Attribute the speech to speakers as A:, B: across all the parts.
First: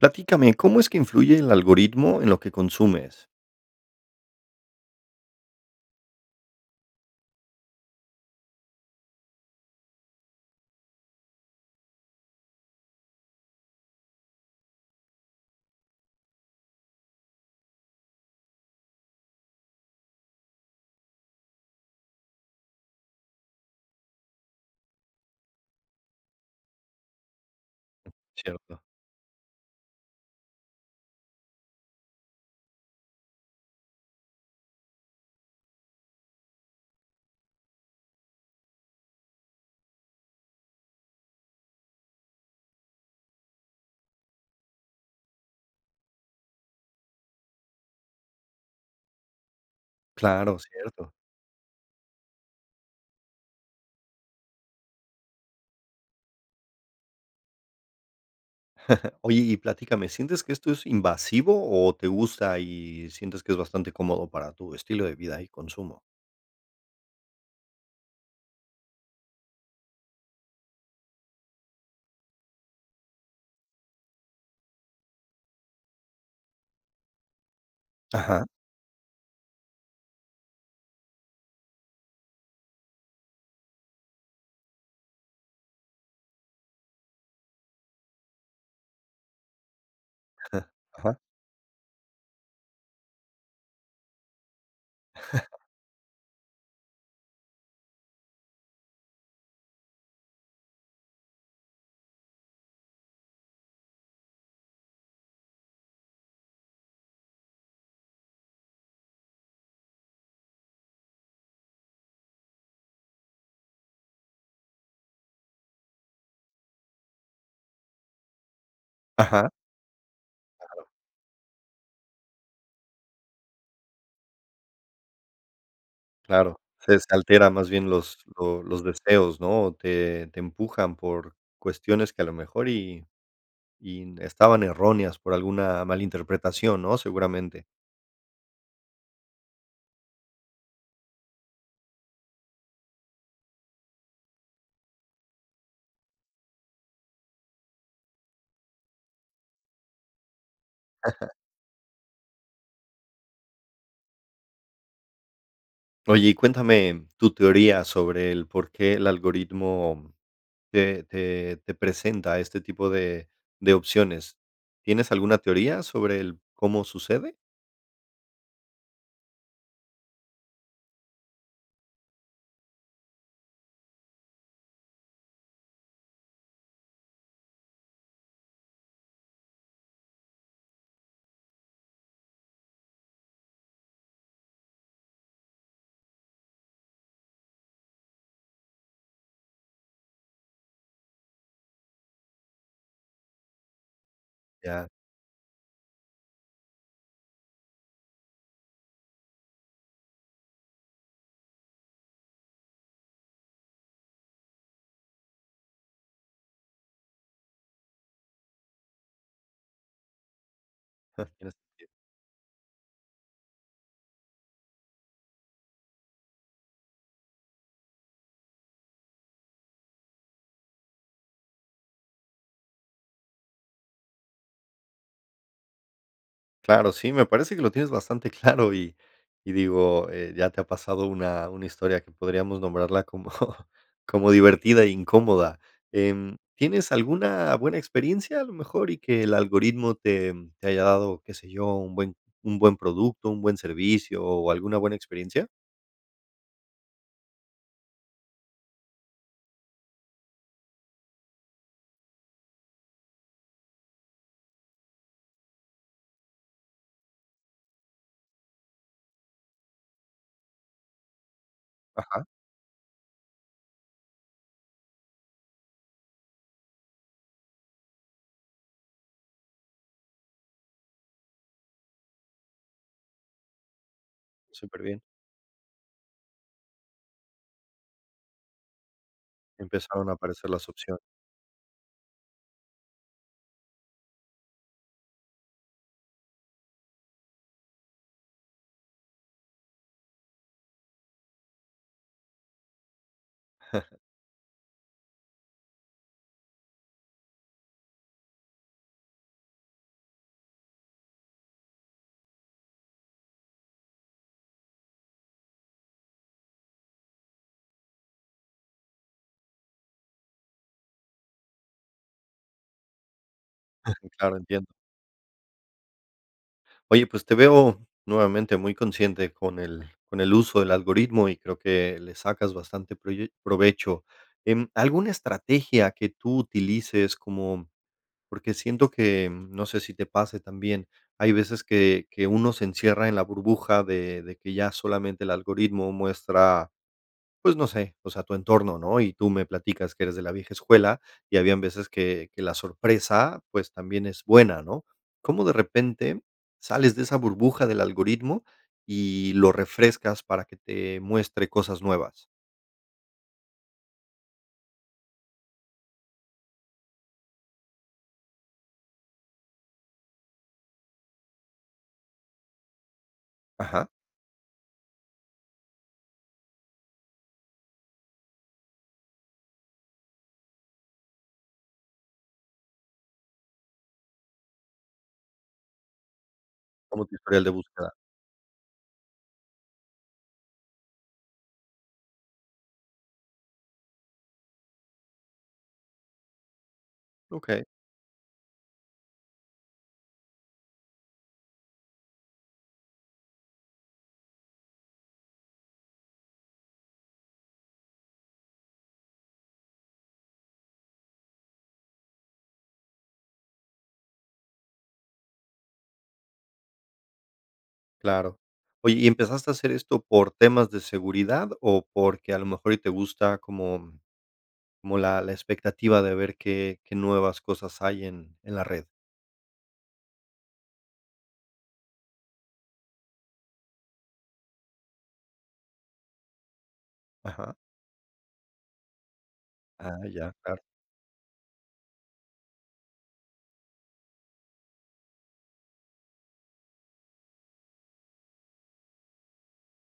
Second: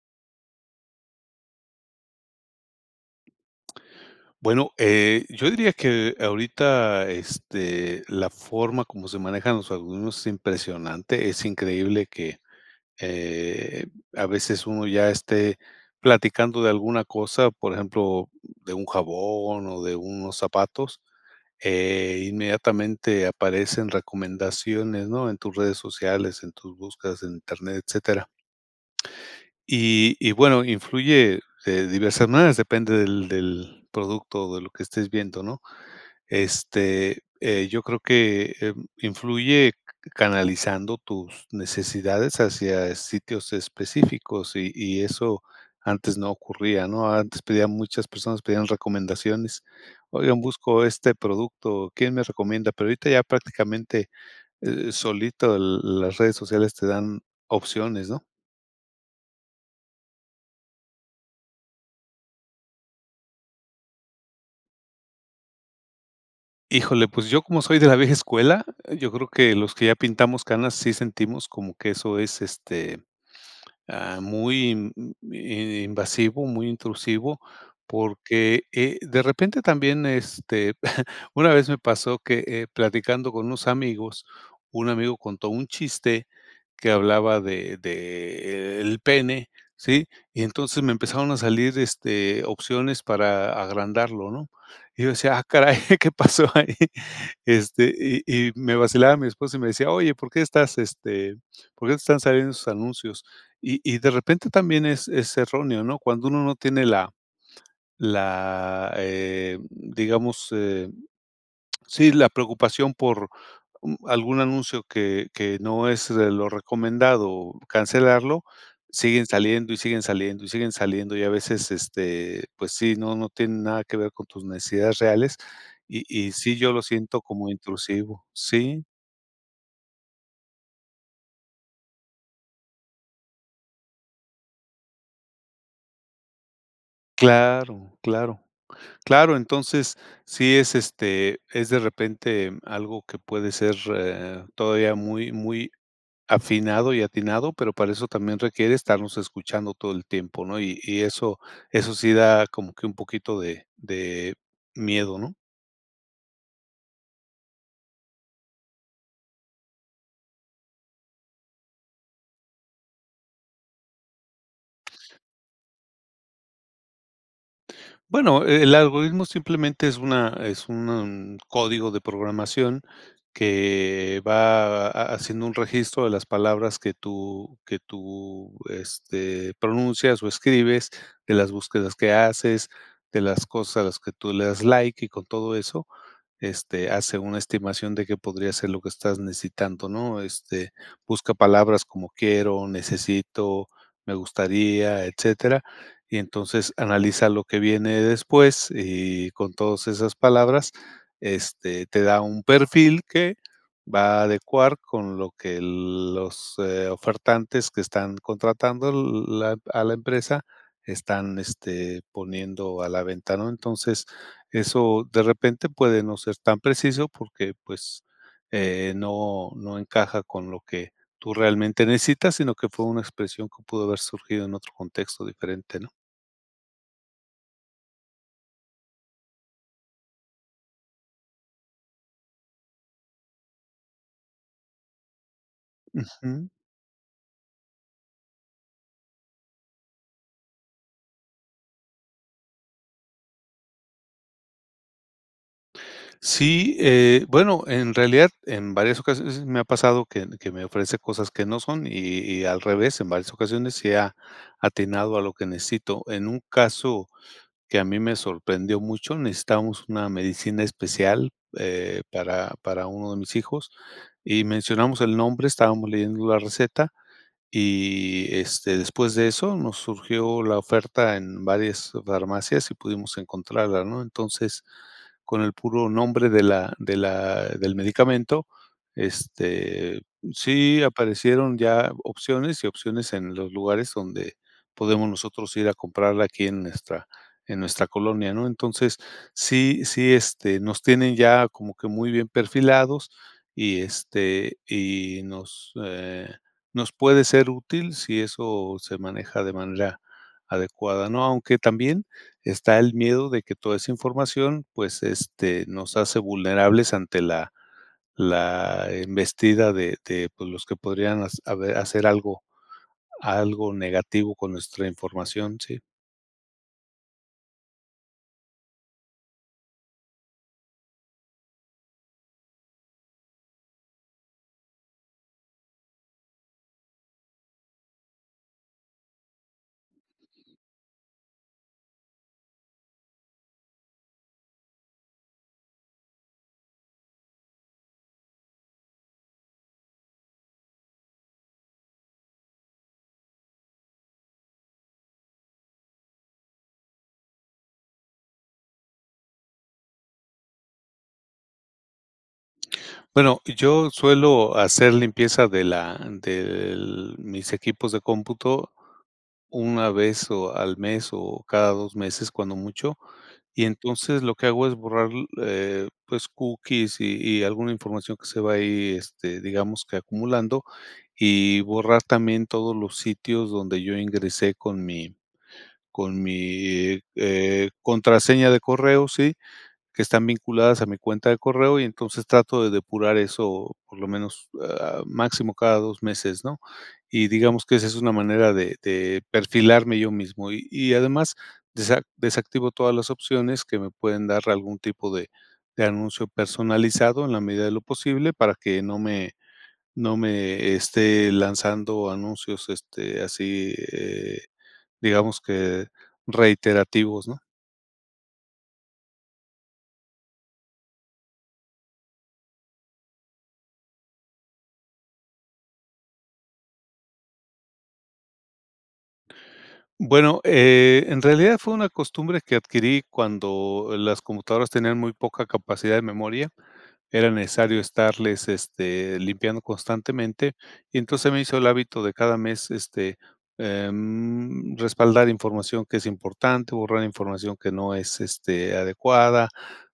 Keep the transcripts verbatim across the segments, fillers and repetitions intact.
A: Platícame ¿cómo es que influye el algoritmo en lo que consumes?
B: Bueno, eh, yo diría que ahorita, este, la forma como se manejan los algoritmos es impresionante. Es increíble que, eh, a veces uno ya esté platicando de alguna cosa, por ejemplo, de un jabón o de unos zapatos, eh, inmediatamente aparecen recomendaciones, ¿no? En tus redes sociales, en tus búsquedas en Internet, etcétera.
A: Cierto.
B: Y y bueno, influye de diversas maneras, depende del del producto o de lo que estés viendo, ¿no? Este, eh, yo creo que, eh, mm, influye c canalizando tus necesidades hacia sitios específicos y y eso antes no ocurría, ¿no? Antes pedían muchas personas pedían recomendaciones: "Oigan,
A: Claro,
B: busco
A: cierto.
B: este producto, ¿quién me recomienda?". Pero ahorita ya prácticamente, eh, solito l las redes sociales te dan opciones, ¿no?
A: Oye y platícame, ¿sientes que esto es invasivo o te gusta y sientes que es bastante cómodo para tu estilo de vida y consumo?
B: Híjole, pues yo, como soy de la vieja escuela, yo creo que los que ya pintamos canas sí sentimos como que eso es, este, ah, muy inv mm, i i invasivo, muy intrusivo,
A: Ajá.
B: porque, eh, de repente también, este Una vez me pasó que, eh, platicando con unos amigos, un amigo contó un chiste que hablaba de de, e el pene, ¿sí?, y entonces me
A: Aja.
B: empezaron a salir, este, opciones para agrandarlo, ¿no?, y yo decía: "Ah, caray, ¿qué pasó ahí?," este, y y me vacilaba mi esposa y me decía: "Oye, ¿por qué estás, este, por qué te están saliendo esos anuncios?", y y de repente también es es erróneo, ¿no?, cuando uno no tiene la la, eh, digamos, eh, sí, la preocupación por, mm, algún anuncio que que no es de lo recomendado, cancelarlo, siguen
A: Ajá.
B: saliendo, y siguen saliendo, y siguen
A: Claro.
B: saliendo, y a veces, este, pues sí, no no tiene nada que ver con tus necesidades reales, y y sí,
A: Claro,
B: yo lo
A: se, este,
B: siento como
A: alteran más bien los
B: intrusivo.
A: lo los
B: Sí.
A: deseos, ¿no?, te te empujan por cuestiones que a lo mejor y y n estaban erróneas por alguna mala interpretación, ¿no?, seguramente.
B: Claro, claro. Claro, entonces sí es, este, es de repente algo que puede ser e eh, todavía muy, muy afinado y atinado, pero para eso también requiere estarnos escuchando todo el tiempo, ¿no?, y y
A: Ajá.
B: eso eso sí da como que un poquito de de miedo, ¿no?
A: Oye, y cuéntame tu teoría sobre el por qué el algoritmo te te te presenta este tipo de de opciones. ¿Tienes alguna teoría sobre el cómo sucede?
B: Bueno, el algoritmo simplemente es una es un código de programación que va haciendo un registro de las palabras que tú que tú, este, pronuncias o escribes, de las búsquedas que haces, de las cosas a las que tú le das like y con todo eso, este, hace una estimación de qué podría ser lo que estás necesitando, ¿no? Este, busca palabras como quiero, necesito, me
A: Ya.
B: gustaría, etcétera, y entonces analiza lo que viene después y con todas esas palabras, este, te da un perfil que va a adecuar con lo que los, eh, ofertantes que están contratando la, a la empresa están,
A: [unintelligible]
B: este, poniendo a la venta, ¿no? Entonces eso de repente puede no ser tan preciso porque, pues, eh, no no encaja con lo que tú realmente necesitas, sino que fue una expresión que pudo haber surgido en otro contexto diferente, ¿no?
A: Claro, sí, me parece que lo tienes bastante claro, y y digo, eh, ya te ha pasado una una historia que podríamos nombrarla como como divertida y incómoda, em,
B: Ujú.
A: ¿tienes alguna buena experiencia a lo mejor y que el algoritmo te te haya dado, qué sé yo, un buen un buen producto, un buen servicio o alguna buena experiencia?
B: Sí, eh, bueno, en realidad, en varias ocasiones s me ha pasado que ne que me ofrece cosas que no son y y al revés, en varias ocasiones sí ha, atinado a lo que necesito. En un caso que a mí me sorprendió mucho, necesitábamos una medicina especial, eh,
A: Ajá.
B: para para uno de mis hijos y mencionamos el nombre, estábamos leyendo la receta y, este, después de eso nos surgió la oferta en varias farmacias y pudimos encontrarla, ¿no? Entonces,
A: Súperbien.
B: con el puro nombre de la de la del medicamento, este
A: Empezaron a aparecer las
B: Sí
A: opciones.
B: aparecieron ya opciones y opciones en los lugares donde podemos nosotros ir a comprarla aquí en nuestra en nuestra colonia, ¿no? Entonces, sí sí, este, nos tienen ya como que muy bien perfilados y, este, y nos, eh, nos puede ser útil si eso se maneja de manera adecuada, ¿no? Aunque también está el miedo de que toda esa información, pues, este, nos hace vulnerables ante la la embestida de de, pues, los que podrían has habe hacer algo algo negativo
A: Claro,
B: con
A: entiendo.
B: nuestra información. Sí.
A: Oye, pues te veo nuevamente muy consciente con el con el uso del algoritmo, y creo que le sacas bastante proye provecho. Em, ¿Alguna estrategia que tú utilices como? Porque siento que, no sé si te pase también. Hay veces que que uno se encierra en la burbuja de de que ya solamente el algoritmo muestra, pues no sé, o sea, tu entorno, ¿no? Y tú me platicas que eres de la vieja escuela, y habían veces que que la sorpresa, pues, también es buena, ¿no? ¿Cómo de repente sales de esa burbuja del algoritmo y lo refrescas para que te muestre cosas nuevas?
B: Bueno, yo suelo hacer limpieza de la del mis equipos de cómputo una vez o al mes o cada dos meses cuando mucho. Y
A: Ajá.
B: entonces lo que hago es borrar l eh, pues cookies y y alguna información que se va ahí, este, digamos que acumulando, y borrar también todos los sitios donde yo ingresé con mi con mi
A: Como tu historial de
B: eh,
A: búsqueda.
B: contraseña de correo, ¿sí?, que están vinculadas a mi cuenta de correo, y entonces trato de depurar eso por lo menos, ah, máximo cada dos meses, ¿no? Y
A: Okey.
B: digamos que esa es una manera de de perfilarme yo mismo y, y además desa desactivo todas las opciones que me pueden dar algún tipo de de anuncio personalizado en la medida de lo posible para que no me no me esté lanzando anuncios este así eh, digamos que reiterativos ¿no?
A: Claro. Oye, ¿y empezaste a hacer esto por temas de seguridad o porque a lo mejor y te gusta como como la la expectativa de ver qué qué nuevas cosas hay en en la red?
B: Bueno, eh, en realidad fue una costumbre que adquirí cuando las computadoras tenían muy poca capacidad de memoria. Era
A: Ajá.
B: necesario estarles, este, limpiando
A: Ah, ya.
B: constantemente.
A: Claro.
B: Y entonces, se me hizo el hábito de cada mes, este, em, respaldar información que es importante, borrar información que no es, este, adecuada,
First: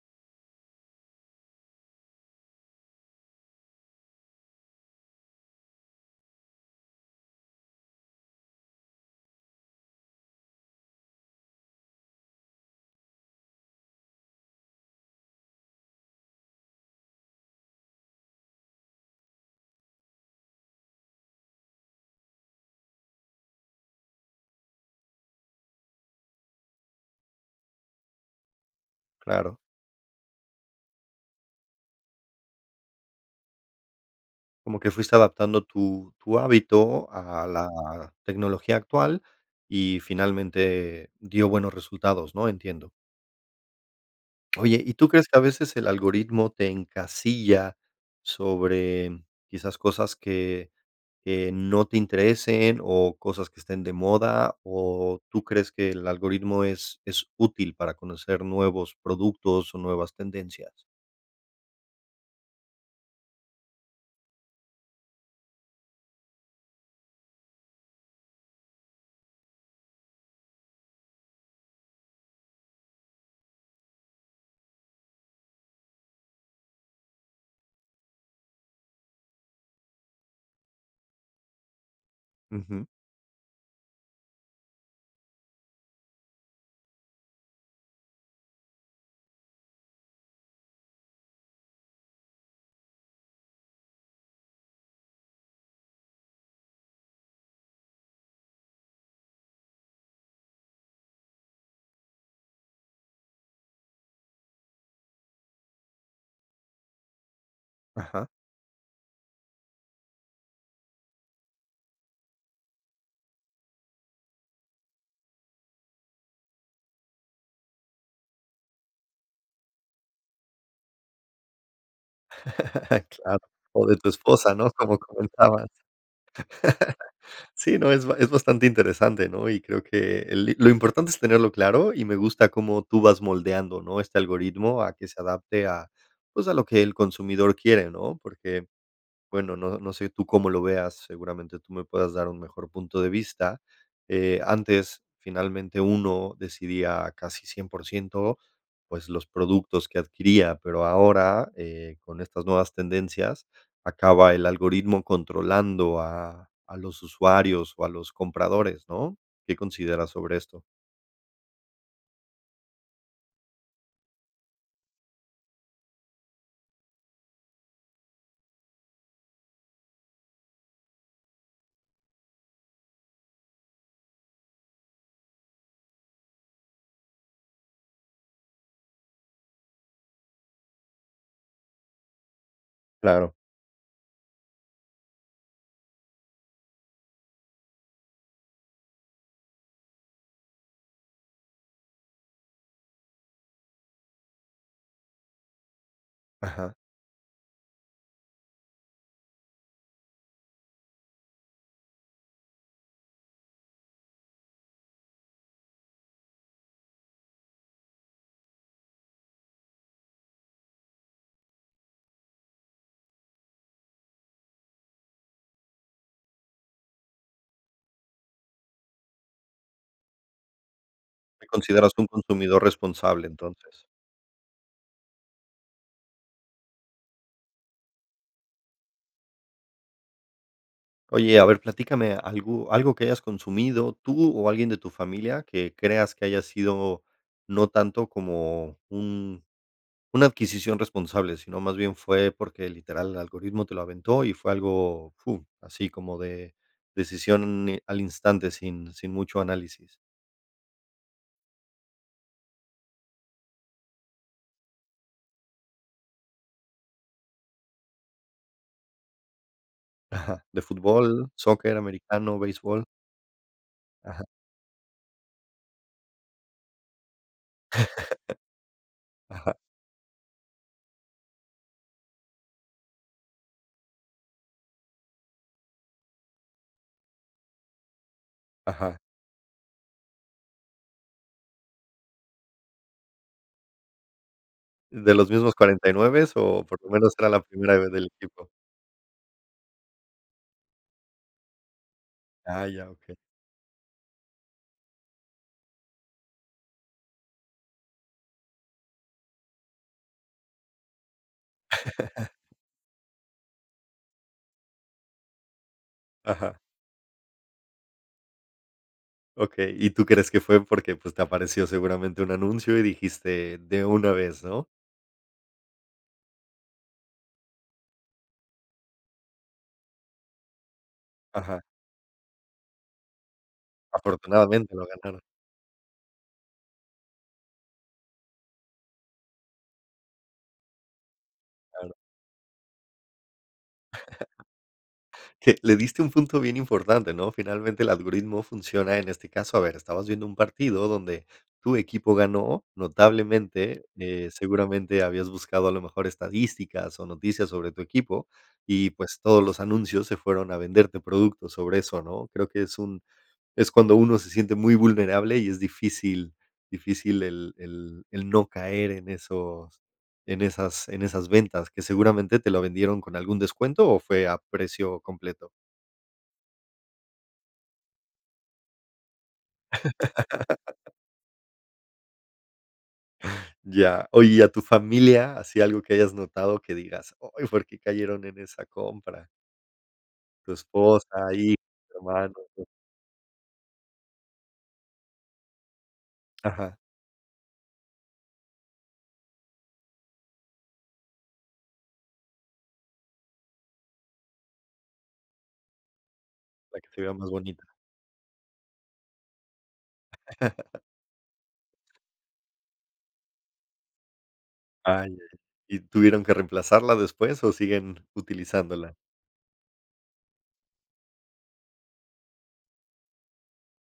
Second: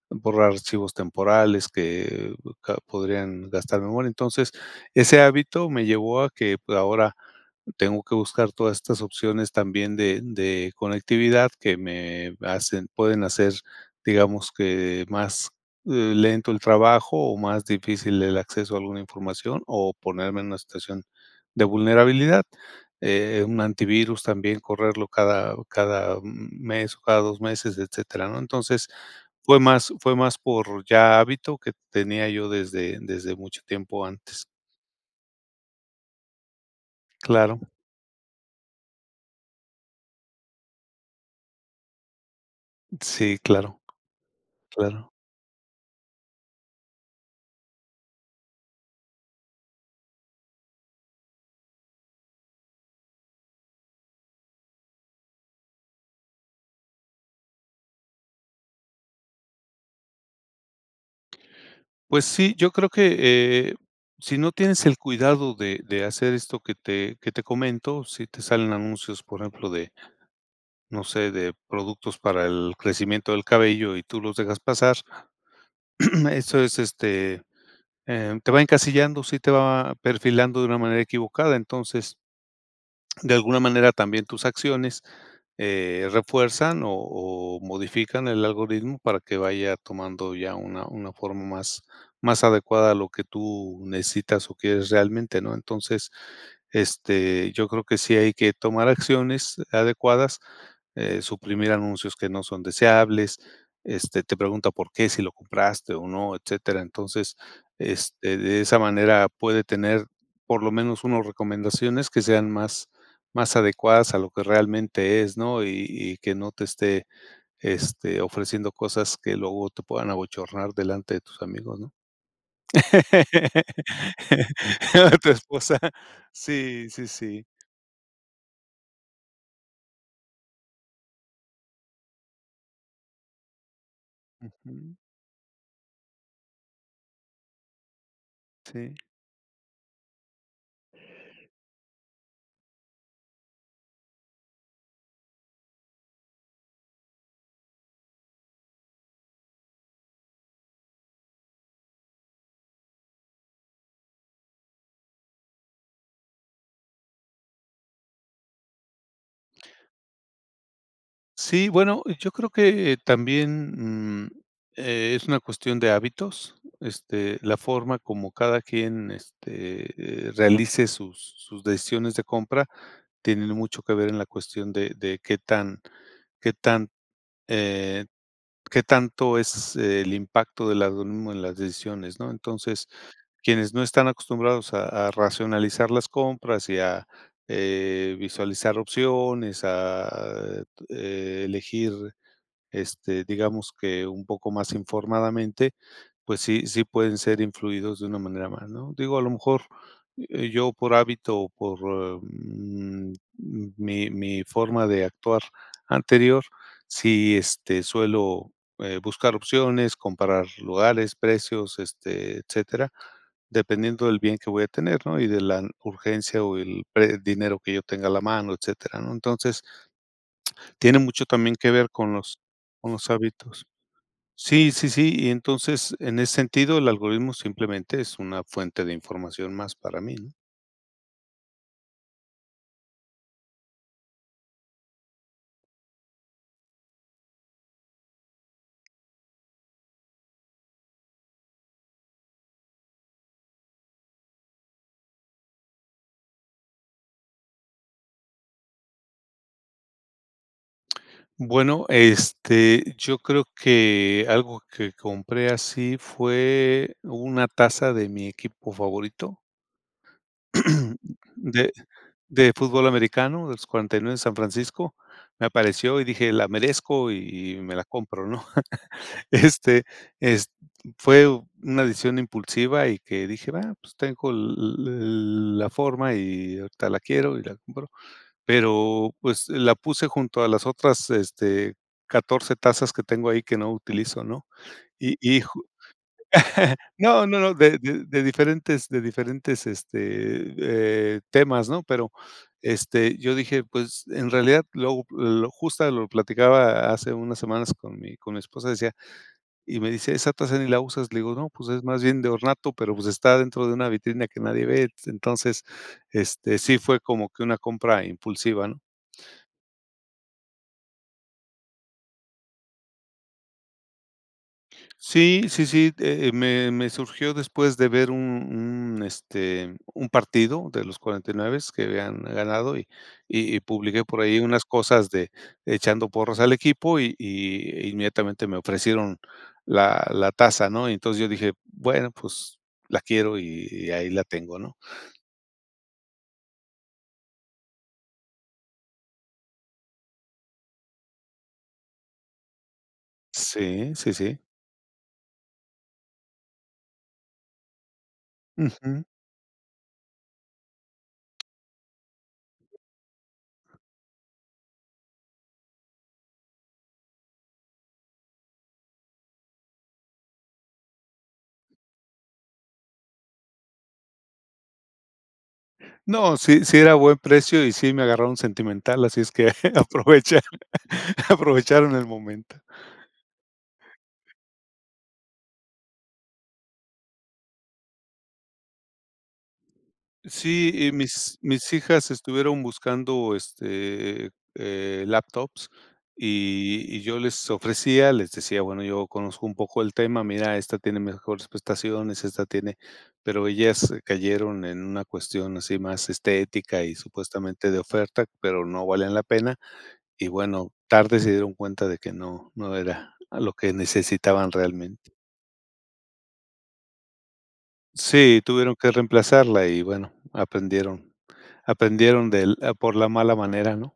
B: borrar archivos temporales que ca podrían gastar memoria. Entonces, ese hábito me llevó a que ahora tengo que buscar todas estas opciones también de de conectividad que me hacen, pueden hacer, digamos, que más, eh, lento el trabajo o más difícil el acceso a alguna información o ponerme en una situación de vulnerabilidad. Eh, un antivirus también correrlo cada cada mes o cada dos meses, etcétera, ¿no? Entonces,
A: Claro.
B: fue más fue más por ya hábito que tenía yo desde desde mucho tiempo antes.
A: Como que fuiste adaptando tu tu hábito a
B: Claro.
A: la tecnología actual y finalmente dio buenos resultados, ¿no? Entiendo.
B: Sí, claro.
A: Oye, ¿y tú
B: Claro.
A: crees que a veces el algoritmo te encasilla sobre quizás cosas que que no te interesen o cosas que estén de moda? ¿O tú crees que el algoritmo es es útil para conocer nuevos productos o nuevas tendencias?
B: Pues, sí, yo creo que, eh, sino tienes el cuidado de de hacer esto que te que te comento, si te salen anuncios, por ejemplo, de, no sé, de productos para el crecimiento del cabello y tú los dejas pasar, eso es, este, em, te va encasillando, sí te va perfilando de una manera equivocada. Entonces,
A: Ujú.
B: de alguna manera, también tus acciones, eh, refuerzan o o modifican el algoritmo para que vaya tomando ya una una forma más más adecuada a lo que tú necesitas o quieres realmente, ¿no? Entonces, este, yo creo que sí hay que tomar acciones adecuadas, eh, suprimir anuncios que no son deseables, este, te pregunta por qué, si lo compraste o no, etcétera. Entonces,
A: Ajá.
B: este, de esa manera puede tener por lo menos unos recomendaciones que sean más más adecuadas a lo que realmente es, ¿no? Y y que no te esté, este, ofreciendo cosas que luego te puedan abochornar delante de tus amigos, ¿no?
A: Claro. O de tu esposa, ¿no? Como
B: Tu
A: comentabas.
B: esposa. Sí, sí, sí.
A: Sí, no, es es bastante interesante, ¿no? Y creo que el li lo importante es tenerlo claro y me gusta como tú vas moldeando, ¿no? Este algoritmo a que se adapte a, pues, a lo que el consumidor quiere, ¿no? Porque,
B: Sí.
A: bueno, no no sé tú cómo lo veas, seguramente tú me puedas dar un mejor punto de vista. Eh, antes, finalmente, uno decidía casi cien por ciento, pues, los productos que adquiría, pero ahora, eh, con estas nuevas tendencias, acaba el algoritmo controlando a a los usuarios o a los compradores, ¿no? ¿Qué consideras sobre esto?
B: Sí, bueno, yo creo que también, mm, eh, es una cuestión de hábitos. Esta, la forma como cada quien este, eh, realice sus sus decisiones de compra, tienen mucho que ver en la cuestión de de qué tan qué tan, eh, qué tanto es el impacto de la algoritmo en las decisiones ¿no? Entonces
A: Claro.
B: quienes no están acostumbrados a a racionalizar las compras y a, eh, visualizar opciones, a elegir este, digamos que un poco más informadamente, pues sí
A: Ajá.
B: sí pueden ser influidos de una manera más ¿no? Digo a lo mejor, eh, yo por hábito o por, mm, mi mi forma de actuar anterior, si este, suelo eh, buscar opciones, comparar lugares, precios, este, etcétera, dependiendo del bien que voy a tener, ¿no? Y de la urgencia o el pre dinero que yo tenga a la mano, etcétera, ¿no? Entonces. Tiene mucho
A: ¿Te
B: también que ver
A: consideras un
B: con los
A: consumidor
B: con los
A: responsable
B: hábitos.
A: entonces?
B: Sí, sí, sí, y entonces, en ese sentido, el algoritmo simplemente es una fuente de información más para mí, ¿no?
A: Oye, a ver platícame algo algo que hayas consumido tú o alguien de tu familia que creas que haya sido no tanto como un una adquisición responsable, sino más bien fue porque, literal, el algoritmo te lo aventó y fue algo, fur así como de decisión n al instante sin sin mucho análisis.
B: Bueno, este, yo creo que algo que compré así fue una taza de mi equipo favorito
A: Ajá. ¿De fútbol,
B: de
A: soccer, americano,
B: de
A: béisbol?
B: fútbol americano de los cuarenta y nueve de
A: Ajá.
B: San Francisco me apareció y dije la merezco y y me la compro, ¿no?
A: Ajá.
B: Este, es fue una decisión impulsiva y que dije va pues tengo el el la forma y ahorita la quiero y la compro
A: Ajá.
B: pero pues la puse junto a las otras, este, catorce tazas que tengo ahí que no utilizo, ¿no?
A: ¿De
B: Y
A: los
B: y
A: mismos
B: ju
A: cuarenta y nueve o por lo menos
B: no
A: era
B: no
A: la
B: no, de
A: primera
B: de
A: del
B: de
A: equipo?
B: diferentes de diferentes, este, eh, temas, ¿no? Pero,
A: Ah, ya, okey.
B: este yo dije pues en realidad lo lo justa lo platicaba hace unas semanas con mi con mi esposa decía y me dice: "Esa tasa ni la usas" le digo: "No pues es más bien de ornato" pero pues está dentro de una vitrina que nadie ve entonces este
A: Ajá.
B: sí fue como que una compra impulsiva, ¿no?
A: Okey. Y tú crees que fue porque, pues, te apareció seguramente un anuncio y dijiste: "De una vez", ¿no?
B: Sí, sí, sí, eh, me me surgió después de ver un un este un partido de los cuarenta y nueve
A: Ajá.
B: que habían ganado y y y publiqué por ahí unas
A: Afortunadamente lo
B: cosas
A: ganaron.
B: de echando porras al equipo y y inmediatamente me ofrecieron la la taza, ¿no? Y entonces yo dije
A: Claro.
B: bueno pues la quiero y y ahí la tengo, ¿no?
A: Eh, le diste a un punto bien importante, ¿no? Finalmente el algoritmo funciona en este caso, a ver, estabas viendo un partido donde tu equipo ganó, notablemente.
B: Sí, sí,
A: Eh,
B: sí.
A: seguramente habías buscado a lo mejor estadísticas o noticias sobre tu equipo y,
B: Ujú.
A: pues, todos los anuncios se fueron a venderte productos sobre eso, ¿no?, creo que es un es cuando uno se siente muy vulnerable y es difícil difícil el el el no caer en esos en esas en esas ventas que seguramente te la vendieron con algún descuento, ¿o fue a precio completo?
B: No, sí, sí era buen precio y sí me agarraron sentimental, así es que aprovecha aprovecharon el momento.
A: Ya, oye, ¿y a tu familia? ¿Así algo que hayas notado que digas: "Ay, por qué cayeron en esa compra"? Tu
B: Sí, y
A: esposa,
B: mis
A: hijos,
B: mis hijas
A: hermanos.
B: estuvieron buscando, este, e eh, eh, laptops,
A: Ajá.
B: y y yo les ofrecía les decía: "Bueno, yo conozco un poco el tema. Mira, esta tiene mejores prestaciones, esta tiene", pero ellas cayeron en una cuestión así, más
A: Para
B: estética
A: que
B: y
A: se viera más bonita.
B: supuestamente de oferta. Pero no valían la pena y, bueno, tarde se dieron cuenta de que no no era algo que necesitaban
A: Ay
B: realmente.
A: ay, ¿y tuvieron que reemplazarla después o siguen
B: Sí, tuvieron que
A: utilizándola?
B: reemplazarla y bueno, aprendieron aprendieron del a por la mala manera, ¿no?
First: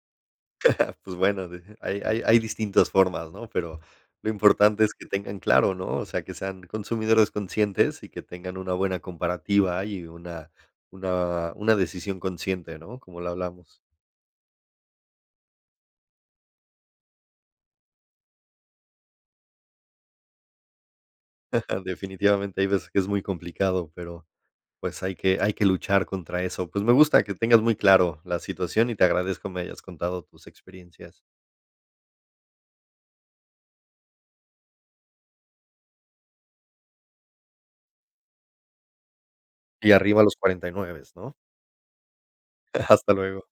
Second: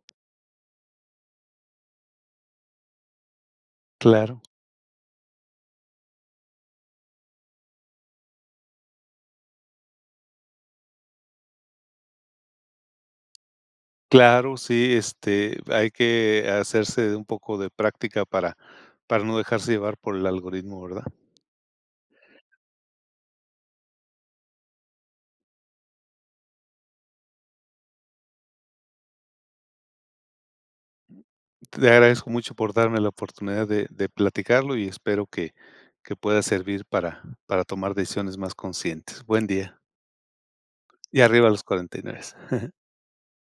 A: Pues bueno, deje hay hay hay distintas formas, ¿no?, pero, lo
B: Claro.
A: importante es que tengan claro, ¿no?, o sea, que sean consumidores conscientes y que tengan una buena comparativa y una una una decisión consciente, ¿no?, como lo hablamos.
B: Claro, sí, este, hay que hacerse de un poco de práctica para para no dejarse llevar por el algoritmo, ¿verdad?
A: Definitivamente hay veces que es muy complicado, pero, pues, hay que hay que luchar contra eso, pues, me gusta que tengas muy claro la situación y te agradezco me hayas contado tus experiencias.
B: Te agradezco mucho por darme la oportunidad de de platicarlo, y espero que que pueda servir para para tomar decisiones más conscientes, buen día.
A: Y arriba los cuarenta y nueve s
B: Y
A: ¿no?
B: arriba los cuarenta y nueve s
A: Hasta luego.